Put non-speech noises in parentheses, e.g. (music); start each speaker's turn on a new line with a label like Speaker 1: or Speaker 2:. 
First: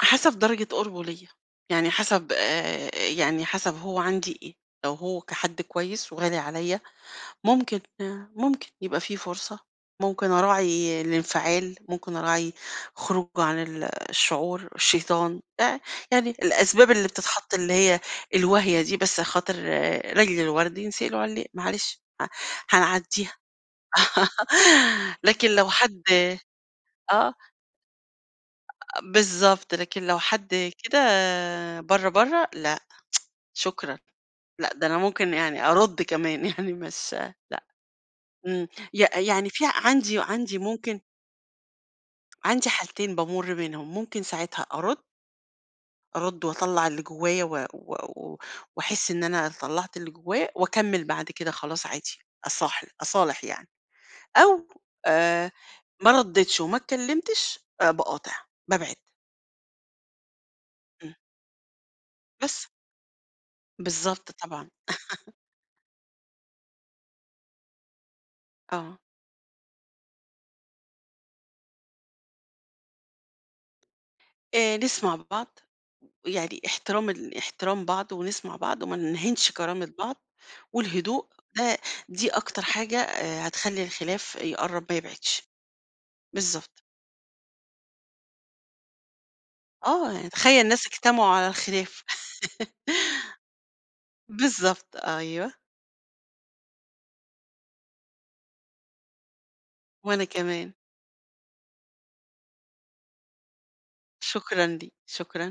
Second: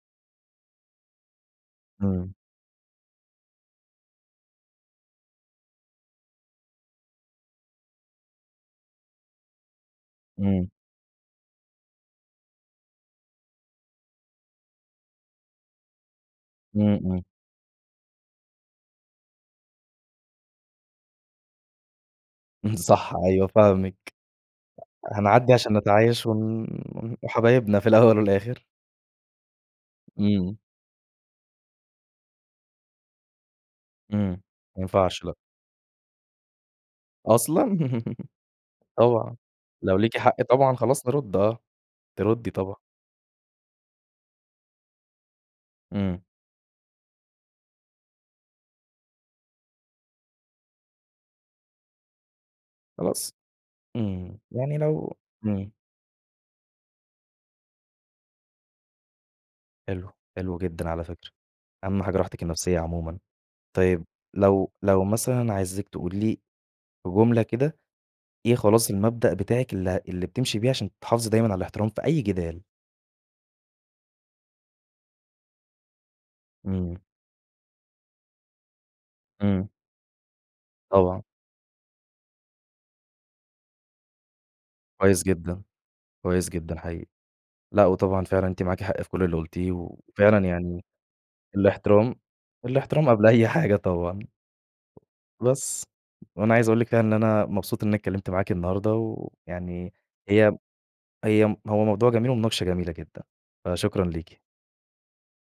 Speaker 1: حسب درجة قُربه ليَّ، يعني حسب
Speaker 2: إمم.
Speaker 1: آآ يعني حسب هو عندي إيه، لو هو كحد كويس وغالي عليَّ ممكن آآ ممكن يبقى في فرصة، ممكن
Speaker 2: إمم.
Speaker 1: أراعي الانفعال، ممكن أراعي خروجه عن ال الشعور، شيطان، آآ يعني الأسباب
Speaker 2: إمم،
Speaker 1: اللي
Speaker 2: إمم.
Speaker 1: بتتحط اللي هي الواهية دي بس خاطر لأجل الورد ينسقي العُليق، معلش، ه
Speaker 2: صح
Speaker 1: هنعديها.
Speaker 2: أيوه، فاهمِك.
Speaker 1: (laughs) لكن
Speaker 2: هنعدّي
Speaker 1: لو
Speaker 2: عشان
Speaker 1: حد
Speaker 2: نتعايش و
Speaker 1: آه.
Speaker 2: وحبايبنا في الأول والآخر.
Speaker 1: أ أ بالضبط، لكن لو
Speaker 2: إمم.
Speaker 1: حد كده برّه برّه، لأ، (tsk) شكرًا،
Speaker 2: إمم،
Speaker 1: لأ
Speaker 2: ما
Speaker 1: ده أنا
Speaker 2: ينفعش
Speaker 1: ممكن
Speaker 2: لأ.
Speaker 1: يعني أرُد كمان يعني مش لأ،
Speaker 2: أصلًا؟ (laughs)
Speaker 1: إمم، ي
Speaker 2: طبعًا.
Speaker 1: يعني في
Speaker 2: لو ليكِ
Speaker 1: عندي
Speaker 2: حق
Speaker 1: عندي
Speaker 2: طبعًا
Speaker 1: ممكن
Speaker 2: خلاص هارُد آه، ترُدي
Speaker 1: عندي
Speaker 2: طبعًا.
Speaker 1: حالتين بامُر منهم، ممكن ساعتها أرد.
Speaker 2: إمم.
Speaker 1: أرد وأطلّع اللي جوايا و و و وأحس إن أنا طلّعت اللي جوّايا وأكمل بعد كده خلاص عادي، أصالح-
Speaker 2: خلاص،
Speaker 1: أصالح يعني.
Speaker 2: إمم،
Speaker 1: أو
Speaker 2: يعني لو
Speaker 1: آآ
Speaker 2: إمم.
Speaker 1: ما رديتش وما اتكلمتش آآ باقاطع، بابعد.
Speaker 2: حلو، حلو جدًا على
Speaker 1: إمم.
Speaker 2: فكرة، أهم حاجة راحتِك
Speaker 1: بس.
Speaker 2: النفسية عمومًا. طيب
Speaker 1: بالضبط طبعًا.
Speaker 2: لو لو
Speaker 1: (laughs)
Speaker 2: مثلًا عايزِك تقولي لي جملة كده، إيه خلاص
Speaker 1: آه.
Speaker 2: المبدأ بتاعِك اللي ه اللي بتمشي بيه عشان تحافظي دايمًا على الاحترام في أي جدال؟
Speaker 1: آآ نسمع بعض، يعني
Speaker 2: إمم.
Speaker 1: احترام ال احترام بعض ونسمع بعض وما نهينش
Speaker 2: إمم.
Speaker 1: كرامة بعض
Speaker 2: طبعًا.
Speaker 1: والهدوء ده دي أكتر حاجة آآ هتخلّي الخلاف يقرب ما
Speaker 2: كويس
Speaker 1: يبعدش،
Speaker 2: جدًا، كويس جدًا
Speaker 1: بالضبط.
Speaker 2: حقيقي. لأ وطبعًا فعلًا أنتِ معاكِ حق في كل اللي قُلتيه
Speaker 1: آه،
Speaker 2: وفعلًا
Speaker 1: تخيل
Speaker 2: يعني
Speaker 1: الناس اجتمعوا على الخلاف،
Speaker 2: الاحترام الاحترام قبل أي حاجة
Speaker 1: (laughs)
Speaker 2: طبعًا.
Speaker 1: بالضبط أيوه.
Speaker 2: بس. وأنا عايز أقول لِك كده إن أنا مبسوط إن أنا اتكلمت معاكِ النهارده ويعني
Speaker 1: وأنا
Speaker 2: هي
Speaker 1: كمان.
Speaker 2: هي هو موضوع جميل ومناقشة جميلة جدًا، فشكرًا ليكِ.
Speaker 1: شكرًا ليك، شكرًا.